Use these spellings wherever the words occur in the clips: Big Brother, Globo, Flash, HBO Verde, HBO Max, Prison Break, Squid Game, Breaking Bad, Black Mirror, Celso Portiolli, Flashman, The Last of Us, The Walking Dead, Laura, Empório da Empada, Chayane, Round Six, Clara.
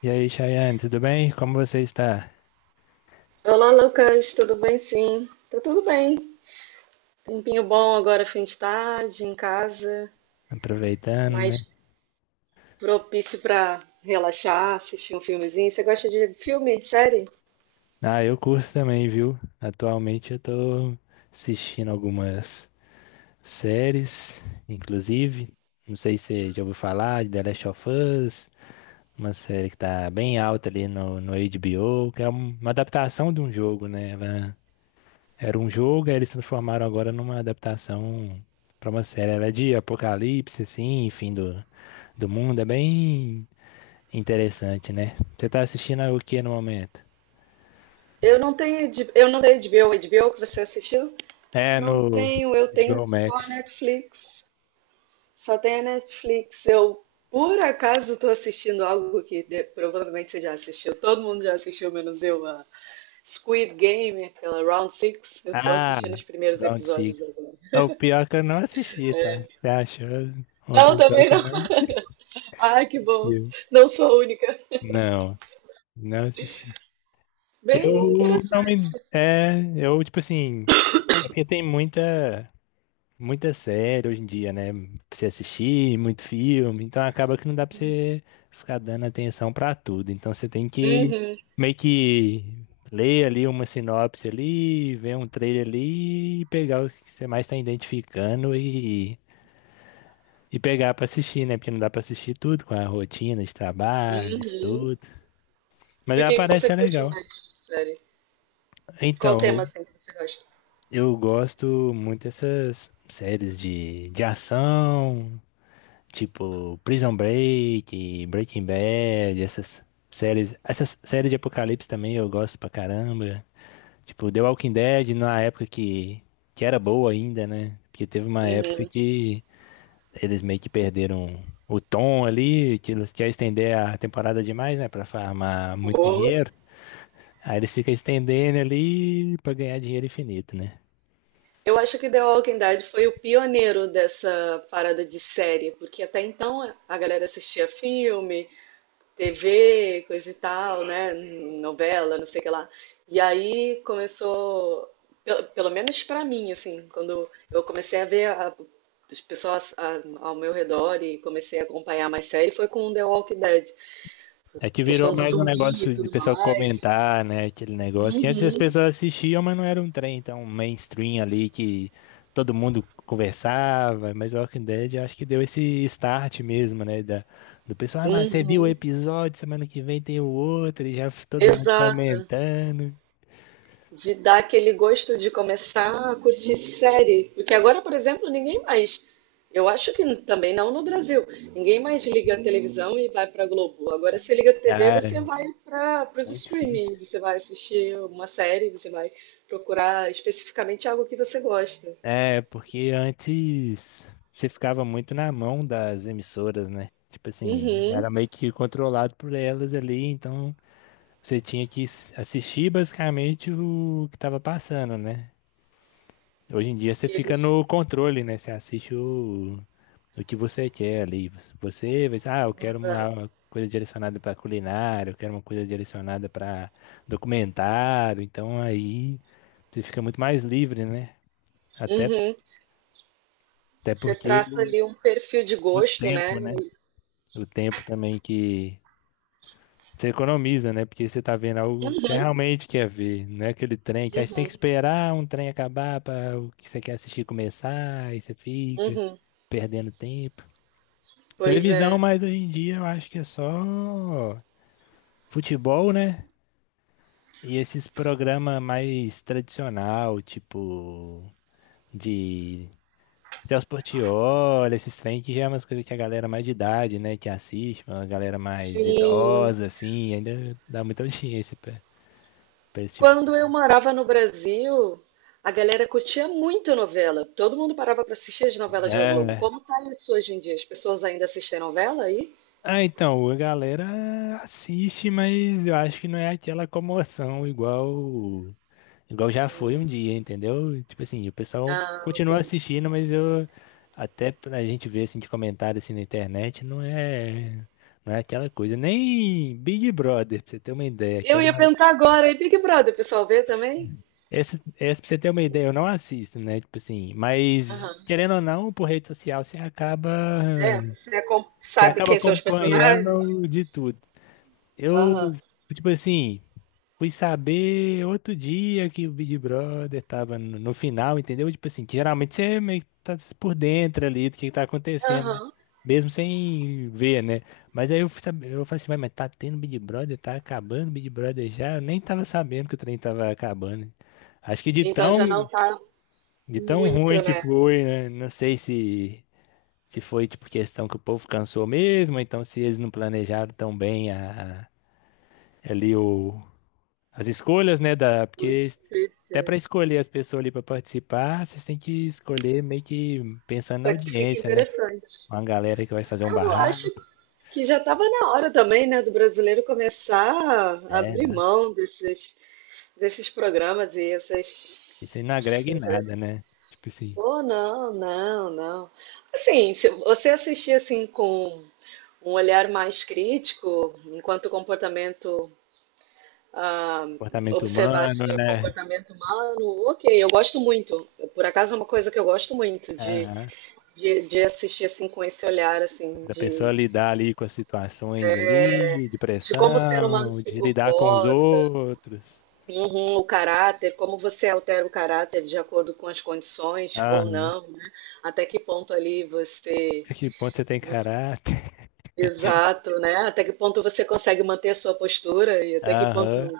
E aí, Chayane, tudo bem? Como você está? Olá, Lucas, tudo bem? Sim, tá tudo bem. Tempinho bom agora, fim de tarde, em casa, Aproveitando, né? mais propício para relaxar, assistir um filmezinho. Você gosta de filme, série? Ah, eu curto também, viu? Atualmente eu tô assistindo algumas séries, inclusive. Não sei se você já ouviu falar de The Last of Us, uma série que tá bem alta ali no HBO, que é uma adaptação de um jogo, né? Ela era um jogo, aí eles transformaram agora numa adaptação pra uma série. Ela é de apocalipse, assim, fim do mundo. É bem interessante, né? Você tá assistindo o que no momento? Eu não tenho HBO, HBO que você assistiu? É Não no tenho, eu tenho HBO só Max. Netflix. Só tenho a Netflix. Eu, por acaso, estou assistindo algo que provavelmente você já assistiu. Todo mundo já assistiu, menos eu, a Squid Game, aquela Round Six. Eu estou Ah, assistindo os primeiros Round episódios Six. agora. É o pior é que eu não assisti, tá? Você achou uma Não, pessoa também que não. não Ah, que bom. assistiu? Não sou a única. Não, não assisti. Bem Eu não me. interessante. É, eu, tipo assim. É porque tem muita. Muita série hoje em dia, né? Pra você assistir, muito filme, então acaba que não dá pra você ficar dando atenção pra tudo. Então você tem que Uhum, meio que ler ali uma sinopse ali, ver um trailer ali e pegar os que você mais tá identificando e pegar pra assistir, né? Porque não dá pra assistir tudo com a rotina de trabalho, uhum. estudo. Mas E o ela que que parece você ser curte legal. mais de série? Qual Então, tema assim que você gosta? eu gosto muito dessas séries de ação. Tipo, Prison Break, Breaking Bad, essas séries. Essas séries de apocalipse também eu gosto pra caramba. Tipo, The Walking Dead, na época que era boa ainda, né? Porque teve uma época Uhum. que eles meio que perderam o tom ali, que eles querem estender a temporada demais, né? Pra farmar muito Pô. dinheiro. Aí eles ficam estendendo ali pra ganhar dinheiro infinito, né? Eu acho que The Walking Dead foi o pioneiro dessa parada de série, porque até então a galera assistia filme, TV, coisa e tal, né? Novela, não sei o que lá. E aí começou, pelo menos pra mim, assim, quando eu comecei a ver as pessoas ao meu redor e comecei a acompanhar mais série, foi com The Walking Dead. É que virou Questão do mais um zumbi e negócio de tudo pessoal mais. comentar, né? Aquele negócio que antes as Uhum, pessoas assistiam, mas não era um trem tão mainstream ali que todo mundo conversava. Mas o Walking Dead eu acho que deu esse start mesmo, né? Do pessoal, ah, não, você viu o uhum. episódio, semana que vem tem o outro, e já todo mundo Exato. comentando. De dar aquele gosto de começar a curtir série. Porque agora, por exemplo, ninguém mais. Eu acho que também não no Brasil. Ninguém mais liga a televisão e vai para Globo. Agora você liga a TV, Ah, você vai para os muito streaming, difícil. você vai assistir uma série, você vai procurar especificamente algo que você gosta. É, porque antes você ficava muito na mão das emissoras, né? Tipo assim, Uhum. era meio que controlado por elas ali, então. Você tinha que assistir basicamente o que tava passando, né? Hoje em dia você Que fica eles. no controle, né? Você assiste o que você quer ali. Você vai, ah, eu quero Exato. uma coisa direcionada pra culinária, eu quero uma coisa direcionada pra documentário. Então aí você fica muito mais livre, né? Até, Uhum. até Você porque traça o, ali um perfil de o gosto, né? tempo, né? O tempo também que você economiza, né? Porque você tá vendo algo que você Uhum, realmente quer ver, não é aquele trem que aí você tem que uhum, esperar um trem acabar para o que você quer assistir começar, aí você fica uhum. perdendo tempo. Pois Televisão, é. mas hoje em dia eu acho que é só futebol, né? E esses programas mais tradicional, tipo de Celso Portiolli, esses trem que já é umas coisas que a galera mais de idade, né, que assiste, uma galera mais Sim, idosa, assim, ainda dá muita audiência pra esse tipo de Quando eu morava no Brasil, a galera curtia muito novela. Todo mundo parava para assistir as novelas da Globo. É. Como tá isso hoje em dia? As pessoas ainda assistem novela aí? Ah, então, a galera assiste, mas eu acho que não é aquela comoção igual já foi um dia, entendeu? Tipo assim, o pessoal Ah, ok. continua assistindo, mas eu até pra gente ver assim de comentário assim na internet, não é aquela coisa, nem Big Brother, pra você ter uma ideia, que Eu era ia uma... perguntar agora, e Big Brother, o pessoal vê também? Essa pra você ter uma ideia, eu não assisto, né? Tipo assim, mas Aham. querendo ou não, por rede social você acaba É, você você sabe acaba quem são os personagens? acompanhando de tudo. Eu, Aham. tipo assim, fui saber outro dia que o Big Brother tava no final, entendeu? Tipo assim, que geralmente você meio que tá por dentro ali do que tá acontecendo, Aham. mesmo sem ver, né? Mas aí eu fui saber, eu falei assim, "Ué, mas tá tendo Big Brother, tá acabando o Big Brother já? Eu nem tava sabendo que o trem tava acabando." Acho que de Então tão, já não tá de tão muito, ruim que né? foi, né? Não sei se. Se foi, tipo, questão que o povo cansou mesmo, ou então se eles não planejaram tão bem ali as escolhas, né, O porque script, até para escolher as pessoas ali para participar, vocês têm que escolher meio que pensando na para que fique audiência, né? interessante. Uma galera que vai fazer um Eu acho barraco, que já estava na hora também, né, do brasileiro começar a é, abrir nossa. mão desses programas e essas. Isso aí não agrega em nada, né? Tipo assim, Oh, não, não, não. Assim, se você assistir assim com um olhar mais crítico, enquanto o comportamento, ah, comportamento observar humano, assim, o né? comportamento humano, ok, eu gosto muito. Por acaso é uma coisa que eu gosto muito de, Aham. de, de assistir assim com esse olhar assim Da pessoa lidar ali com as situações ali, de de como o ser humano pressão, se de lidar com os comporta. outros. Uhum, o caráter, como você altera o caráter de acordo com as condições ou Aham. não, né? Até que ponto ali você, Que ponto você tem você- caráter? exato, né? Até que ponto você consegue manter a sua postura e até que ponto Aham.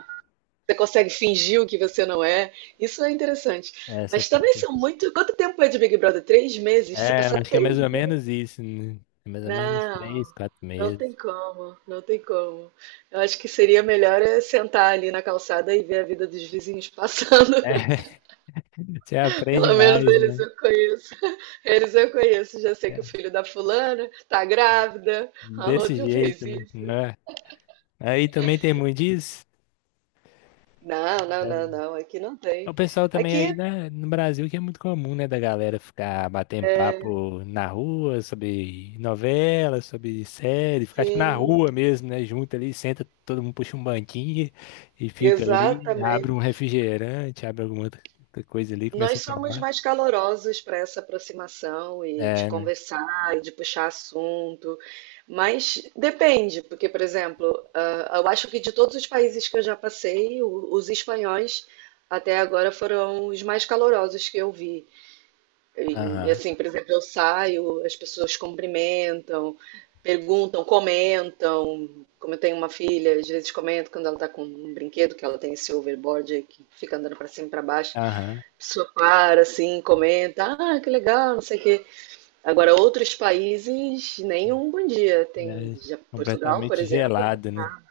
você consegue fingir o que você não é. Isso é interessante. Essa Mas também parte. são muito. Quanto tempo é de Big Brother? Três meses? Você É, passar acho que é mais três ou meses? menos isso, né? É mais ou menos uns Não, três, quatro não meses. tem como, não tem como. Eu acho que seria melhor é sentar ali na calçada e ver a vida dos vizinhos passando. É, você aprende Pelo menos mais, eles né? eu conheço. Eles eu conheço. Já sei que o É, filho da fulana tá grávida, a desse outra jeito, fez né? isso. Não é? Aí também tem muito disso. Não, não, não, Deve. não. Aqui não O tem. pessoal também aí, Aqui, né, no Brasil que é muito comum, né, da galera ficar batendo é, papo na rua sobre novela, sobre série, ficar tipo na sim, rua mesmo, né, junto ali, senta, todo mundo puxa um banquinho e fica ali, abre um exatamente. refrigerante, abre alguma outra coisa ali, começa Nós a somos tomar. mais calorosos para essa aproximação e de É, né? conversar e de puxar assunto, mas depende, porque, por exemplo, eu acho que de todos os países que eu já passei, os espanhóis até agora foram os mais calorosos que eu vi. E Aham, assim, por exemplo, eu saio, as pessoas cumprimentam, perguntam, comentam. Como eu tenho uma filha, às vezes comento quando ela está com um brinquedo, que ela tem esse overboard aí que fica andando para cima e para baixo. aham. A pessoa para assim, comenta, ah, que legal, não sei o quê. Agora, outros países, nenhum bom dia. Tem É já Portugal, por completamente exemplo, gelado, né? né?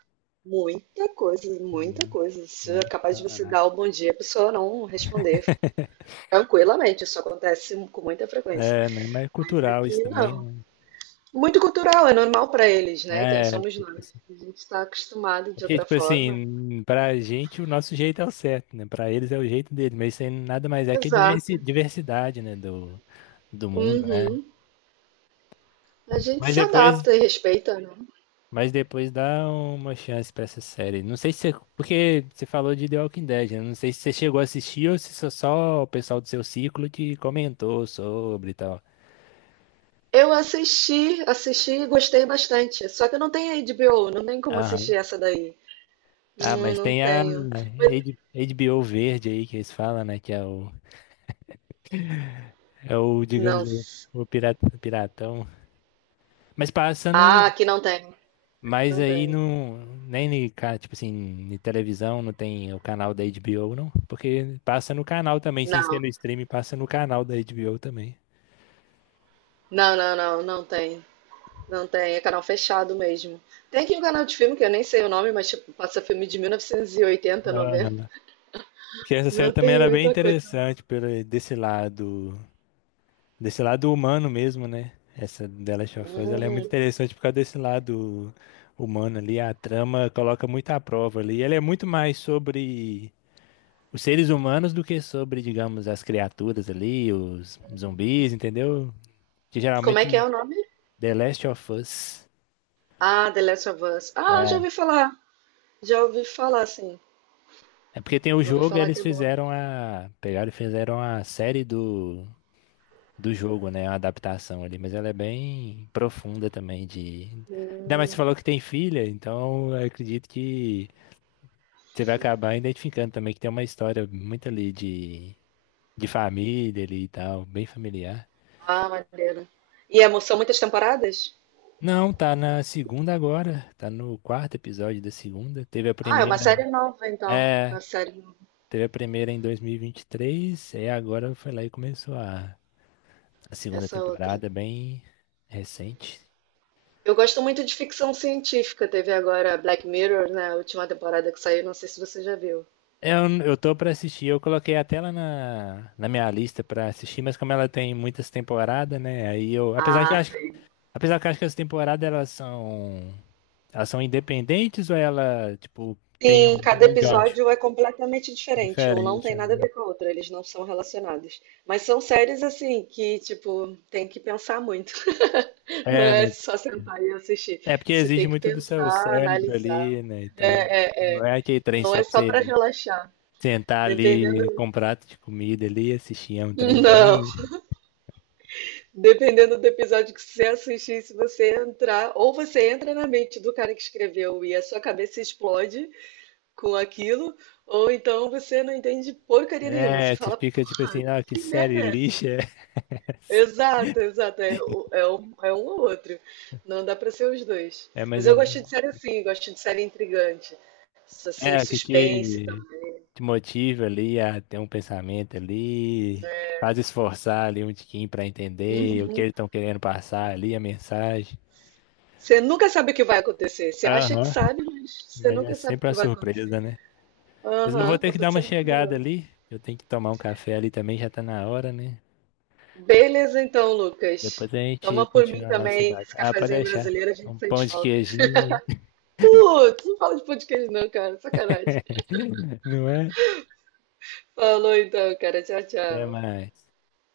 Muita coisa, muita Uhum. coisa. Isso é Nem capaz de fala você nada. dar o bom dia, a pessoa não responder tranquilamente. Isso acontece com muita frequência. É, né? Mas é Mas cultural isso aqui também, não. né? Muito cultural, é normal para eles, né? Quem É, somos porque, tipo nós? assim. A gente está acostumado É de porque, outra tipo forma. assim, pra gente o nosso jeito é o certo, né? Pra eles é o jeito deles, mas isso aí nada mais é que a Exato. Diversidade, né? Do mundo, né? Uhum. A gente Mas se depois, adapta e respeita, né? mas depois dá uma chance pra essa série. Não sei se você, porque você falou de The Walking Dead, né? Não sei se você chegou a assistir ou se só o pessoal do seu ciclo que comentou sobre e tal. Eu assisti, assisti e gostei bastante. Só que eu não tenho HBO, não tem como Aham. assistir essa daí. Ah, mas Não tem a tenho. Mas- HBO Verde aí que eles falam, né? Que é o digamos, não. o pirata, piratão. Mas passa no. Ah, aqui não tem. Mas Não aí tem. não. Nem, tipo assim, em televisão não tem o canal da HBO, não? Porque passa no canal também, sem ser Não. no stream, passa no canal da HBO também. Não, não, não, não tem. Não tem. É canal fechado mesmo. Tem aqui um canal de filme que eu nem sei o nome, mas tipo, passa filme de 1980, 90. Aham. Porque essa série Não também tem era bem muita coisa. interessante pelo, desse lado. Desse lado humano mesmo, né? Essa The Last of Us, ela é muito Hum. interessante por causa desse lado humano ali. A trama coloca muito à prova ali. Ela é muito mais sobre os seres humanos do que sobre, digamos, as criaturas ali, os zumbis, entendeu? Que Como é que geralmente é o nome? The Last of Us. Ah, The Last of Us. Ah, já É. ouvi falar. Já ouvi falar, sim. É porque tem o Já ouvi jogo e falar eles que é bom. fizeram a. Pegaram e fizeram a série do jogo, né? Uma adaptação ali, mas ela é bem profunda também de. Ainda mais você Hum. falou que tem filha, então eu acredito que você vai acabar identificando também que tem uma história muito ali de família ali e tal, bem familiar. Ah, maneiro. E são muitas temporadas? Não, tá na segunda agora, tá no quarto episódio da segunda. Ah, é uma série nova, então. é, Uma série nova. teve a primeira em 2023, e vinte e três, e agora foi lá e começou a segunda Essa outra. temporada, bem recente. Eu gosto muito de ficção científica. Teve agora Black Mirror, né? A última temporada que saiu. Não sei se você já viu. É, eu tô pra assistir, eu coloquei até ela na minha lista pra assistir, mas como ela tem muitas temporadas, né? Aí eu, apesar que eu Ah, acho, apesar que eu acho que as temporadas elas são independentes ou ela, tipo, tem um, Sim, cada um gancho episódio é completamente diferente. Um não tem diferente, nada a né? ver com o outro, eles não são relacionados. Mas são séries assim que, tipo, tem que pensar muito. Não É, é né? só sentar e assistir. É porque Você tem exige que muito do seu pensar, cérebro analisar. ali, né, e tal. É, é, é. Não é aquele trem Não só é pra só para você relaxar. sentar ali Dependendo. com um prato de comida ali, assistir, é um trem Não. bem... Dependendo do episódio que você assistir, se você entrar, ou você entra na mente do cara que escreveu e a sua cabeça explode, com aquilo, ou então você não entende porcaria nenhuma. Você É, você fala, fica tipo porra, assim, ah, que que merda série é essa? lixa é essa? Exato, exato. É, é um, ou outro. Não dá pra ser os dois. É mais Mas eu ou gosto de menos. série assim, gosto de série intrigante. Assim, o É, o que suspense te, também. te motiva ali a ter um pensamento ali, faz esforçar ali um tiquinho para entender o que Uhum. eles estão querendo passar ali, a mensagem. Você nunca sabe o que vai acontecer. Você acha que Aham, sabe, mas você mas é nunca sabe o sempre uma que vai acontecer. surpresa, né? Mas eu Aham, vou ter que acabou dar uma sendo chegada curioso. ali, eu tenho que tomar um café ali também, já tá na hora, né? Beleza, então, Depois Lucas. a gente Toma por mim continua o nosso também debate. esse Ah, pode cafezinho deixar. brasileiro, a gente Um pão sente de falta. queijinho, Putz, não fala de podcast não, cara. Sacanagem. não é? Falou então, cara. Tchau, Até tchau. mais.